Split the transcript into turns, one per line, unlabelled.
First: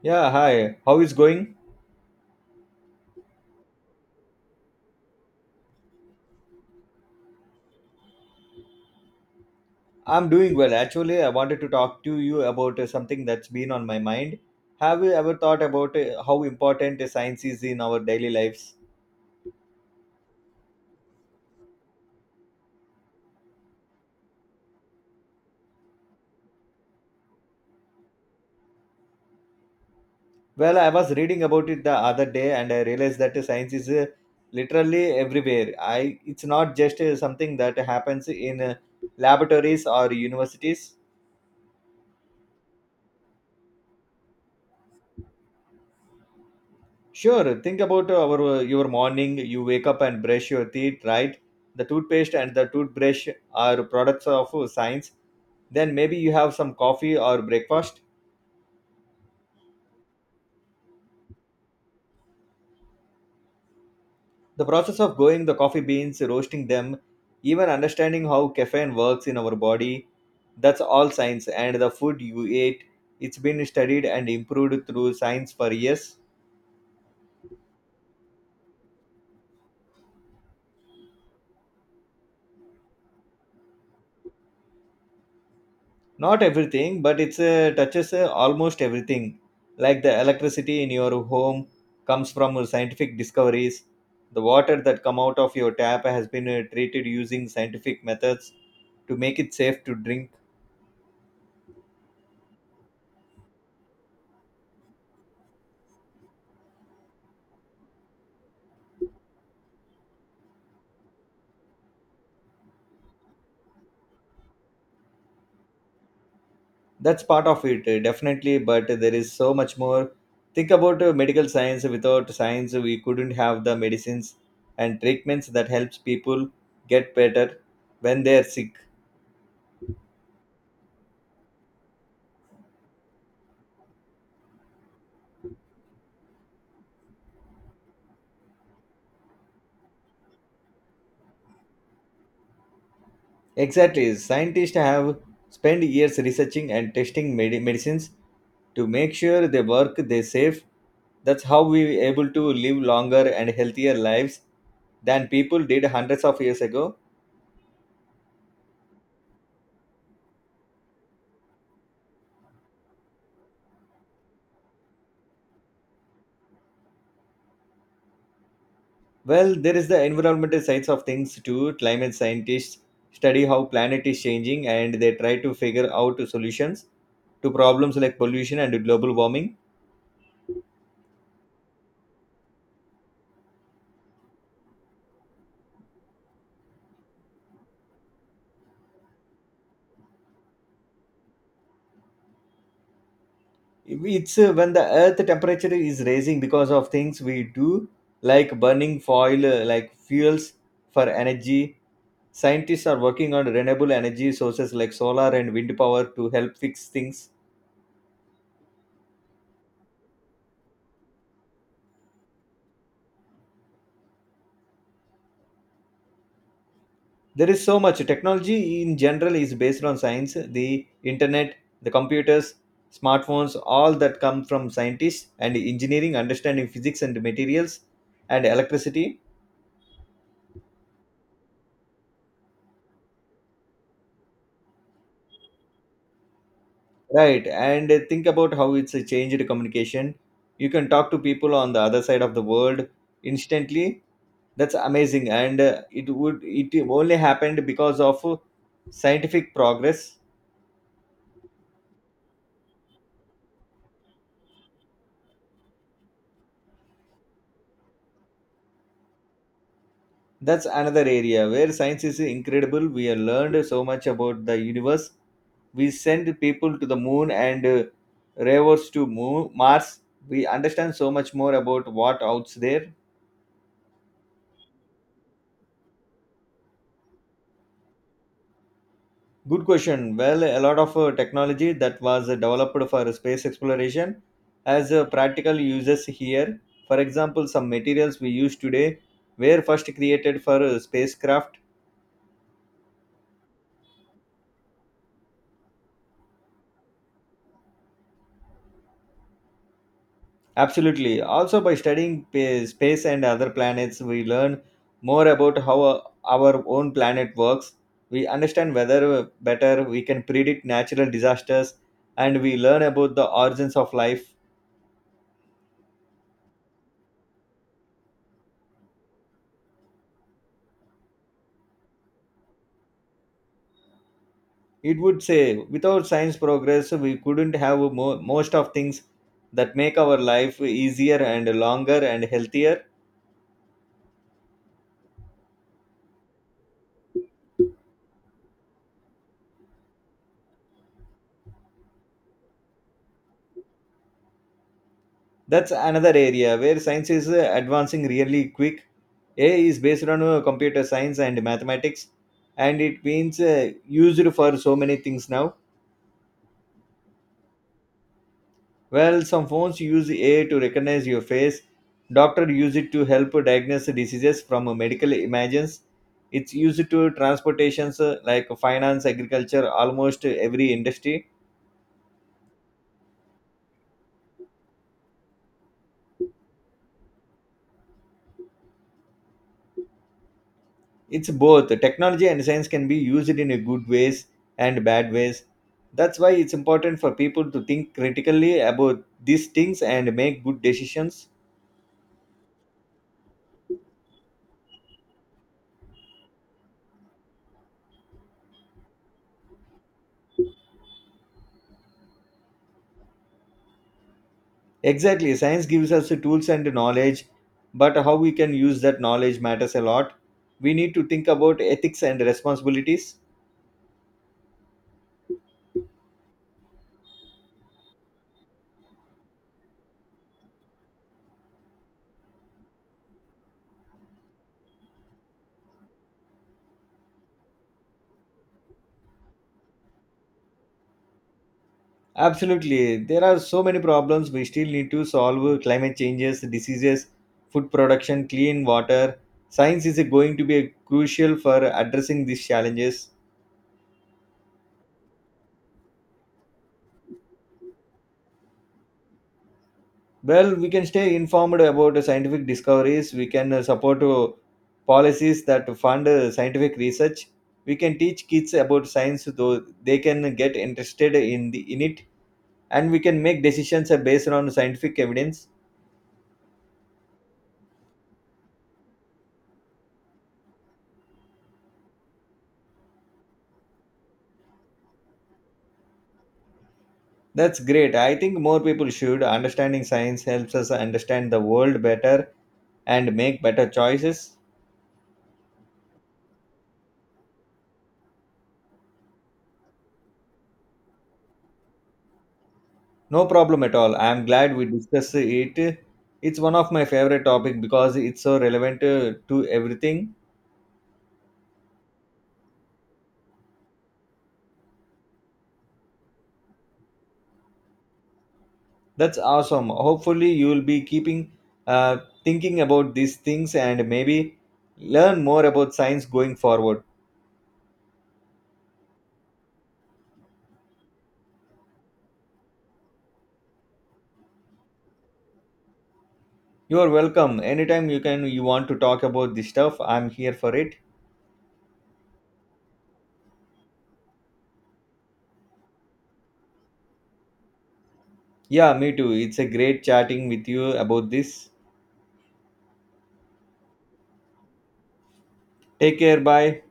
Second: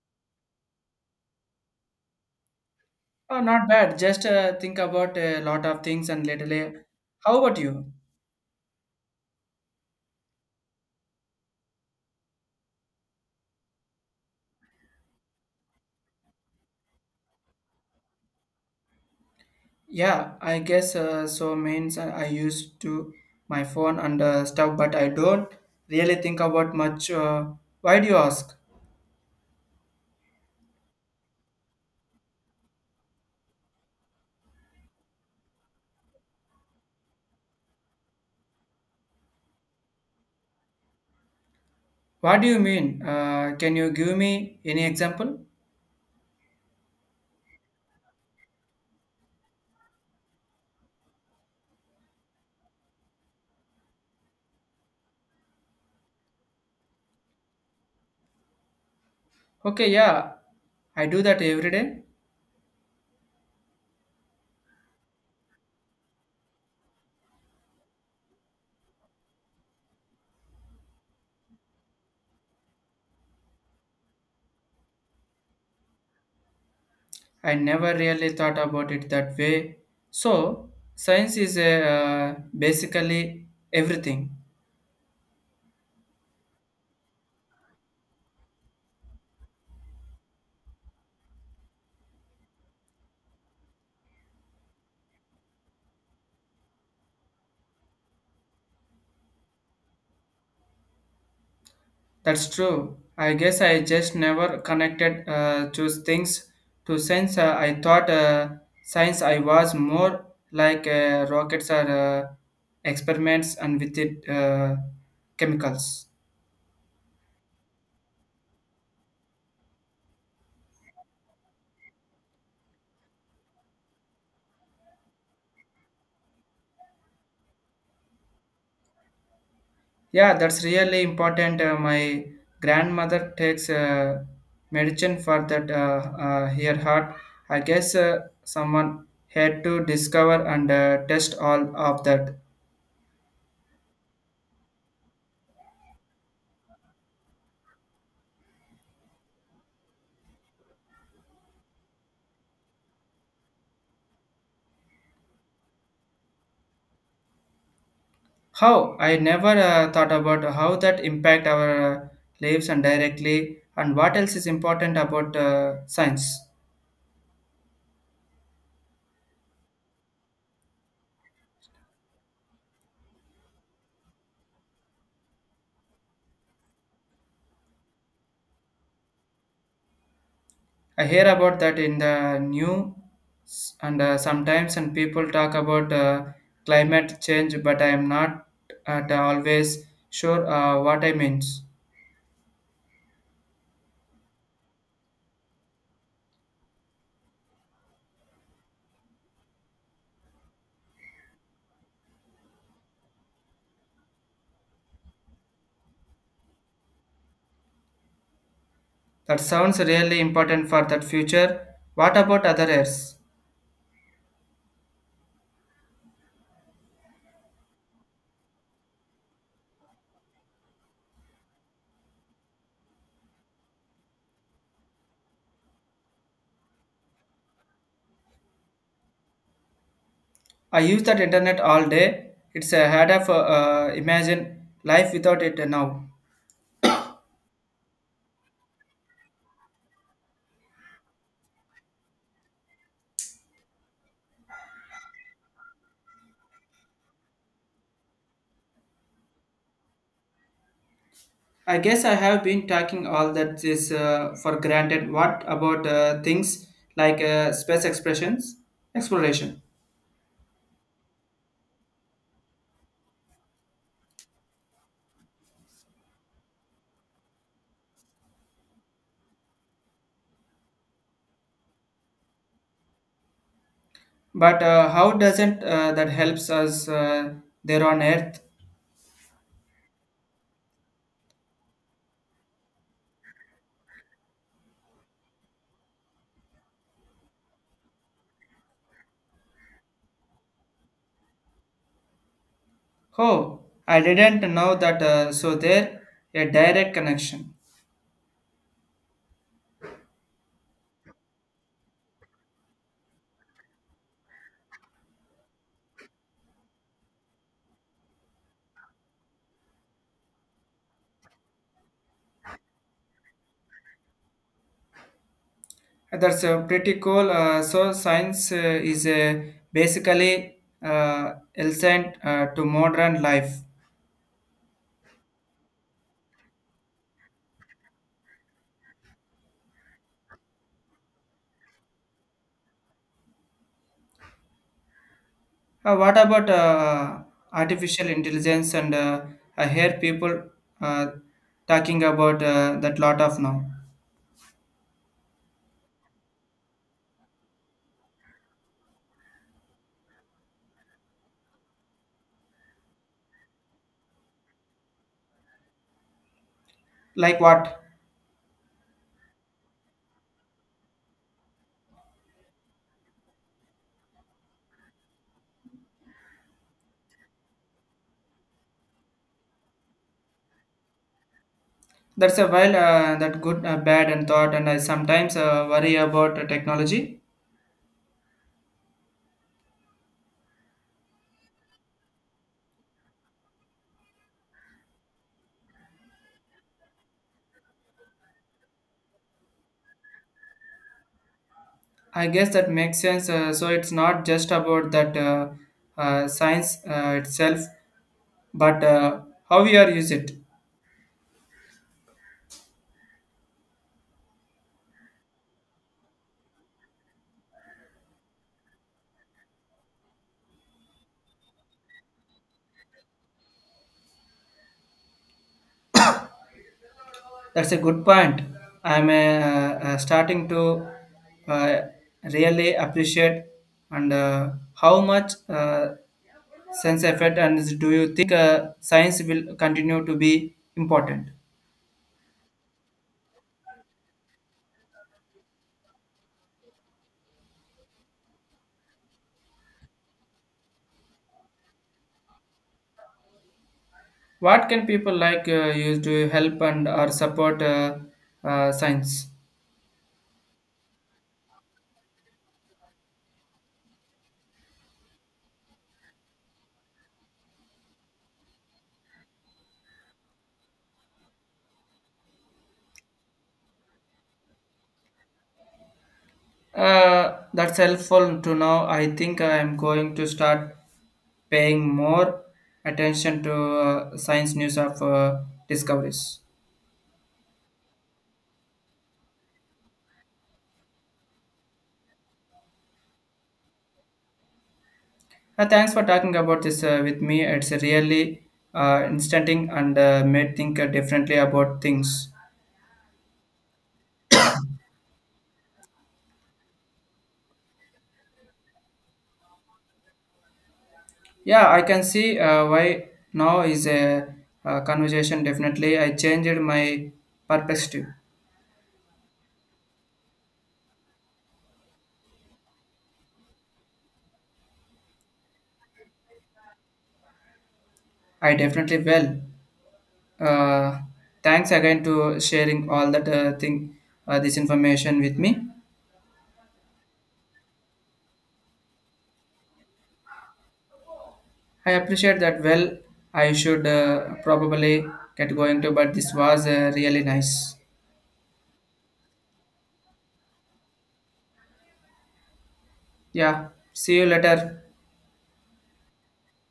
Yeah, hi. How is going?
Oh, not bad. Just think about a lot of things and lately. How about you?
I'm doing well. Actually, I wanted to talk to you about something that's been on my mind. Have you ever thought about how important science is in our daily lives?
Yeah, I guess so means I used to my phone and stuff, but I don't really think about much. Why do you ask?
Well, I was reading about it the other day and I realized that science is literally everywhere. I it's not just something that happens in laboratories or universities.
What do you mean? Can you give me any example?
Sure. Think about our your morning. You wake up and brush your teeth, right? The toothpaste and the toothbrush are products of science. Then maybe you have some coffee or breakfast.
Okay, yeah, I do that every day.
The process of going the coffee beans, roasting them, even understanding how caffeine works in our body, that's all science. And the food you ate, it's been studied and improved through science for years.
I never really thought about it that way. So, science is basically everything.
Not everything, but it's touches almost everything, like the electricity in your home comes from scientific discoveries. The water that come out of your tap has been treated using scientific methods to make it safe to drink.
That's true. I guess I just never connected those things to science. I thought science I was more like rockets or experiments and with it chemicals.
That's part of it, definitely, but there is so much more. Think about medical science. Without science we couldn't have the medicines and treatments that helps people get better when they are sick.
Yeah, that's really important. My grandmother takes medicine for that her heart. I guess someone had to discover and test all of that.
Exactly. Scientists have spent years researching and testing medicines to make sure they work, they safe. That's how we were able to live longer and healthier lives than people did hundreds of years ago.
How I never thought about how that impact our lives and directly, and what else is important about science.
Well, there is the environmental sides of things too. Climate scientists study how planet is changing and they try to figure out solutions to problems like pollution and global warming.
I hear about that in the news, and sometimes and people talk about climate change, but I am not at always sure what I means.
It's when the earth temperature is raising because of things we do, like burning foil like fuels for energy. Scientists are working on renewable energy sources like solar and wind power to help fix things.
That sounds really important for that future. What about other areas?
There is so much technology in general is based on science. The internet, the computers, smartphones, all that come from scientists and engineering understanding physics and materials and electricity.
I use that internet all day. It's a hard of imagine life without it now.
Right, and think about how it's a changed communication. You can talk to people on the other side of the world instantly. That's amazing, and it would it only happened because of scientific progress.
I guess I have been taking all that is for granted. What about things like space expressions, exploration?
That's another area where science is incredible. We have learned so much about the universe. We send people to the moon and rovers to moon, Mars. We understand so much more about what out's there.
But how doesn't that helps us there on Earth?
Good question. Well, a lot of technology that was developed for space exploration has practical uses here. For example, some materials we use today were first created for spacecraft.
Oh, I didn't know that. So there, a direct connection.
Absolutely. Also, by studying space and other planets, we learn more about how our own planet works. We understand whether better we can predict natural disasters, and we learn about the origins of life.
That's pretty cool. So science is basically essential to modern life.
It would say without science progress we couldn't have most of things that make our life easier and longer and healthier.
What about artificial intelligence and I hear people uh, talking about that lot of now.
That's another area where science is advancing really quick. A is based on computer science and mathematics, and it means used for so many things now.
Like what?
Well, some phones use AI to recognize your face. Doctor use it to help diagnose diseases from medical images. It's used to transportations like finance, agriculture, almost every industry.
That's a while that good, bad, and thought, and I sometimes worry about technology.
It's both technology and science can be used in a good ways and bad ways. That's why it's important for people to think critically about these things and make good decisions.
I guess that makes sense. So it's not just about that science itself, but how we are use it.
Exactly. Science gives us the tools and the knowledge, but how we can use that knowledge matters a lot. We need to think about ethics and responsibilities.
That's a good point. I'm starting to uh, really appreciate and how much sense effect and do you think science will continue to be important?
Absolutely. There are so many problems we still need to solve: climate changes, diseases, food production, clean water. Science is going to be crucial for addressing these challenges.
What can people like use to help and or support science?
Well, we can stay informed about the scientific discoveries. We can support policies that fund scientific research. We can teach kids about science, so they can get interested in the in it, and we can make decisions based on scientific evidence.
That's helpful to know. I think I am going to start paying more attention to science news of discoveries.
That's great. I think more people should. Understanding science helps us understand the world better and make better choices.
Thanks for talking about this with me. It's really instanting and made think differently about things.
No problem at all. I am glad we discussed it. It's one of my favorite topic because it's so relevant to everything.
Yeah, I can see why now is a, conversation. Definitely, I changed my perspective.
That's awesome. Hopefully, you will be keeping uh, thinking about these things and maybe learn more about science going forward.
I definitely will. Uh, Thanks again to sharing all that thing, this information with me.
You are welcome. Anytime you can, you want to talk about this stuff, I'm here for it.
I appreciate that. Well, I should probably get going to, but this was really nice.
Yeah, me too. It's a great chatting with you about this.
Yeah, see you later.
Take care. Bye.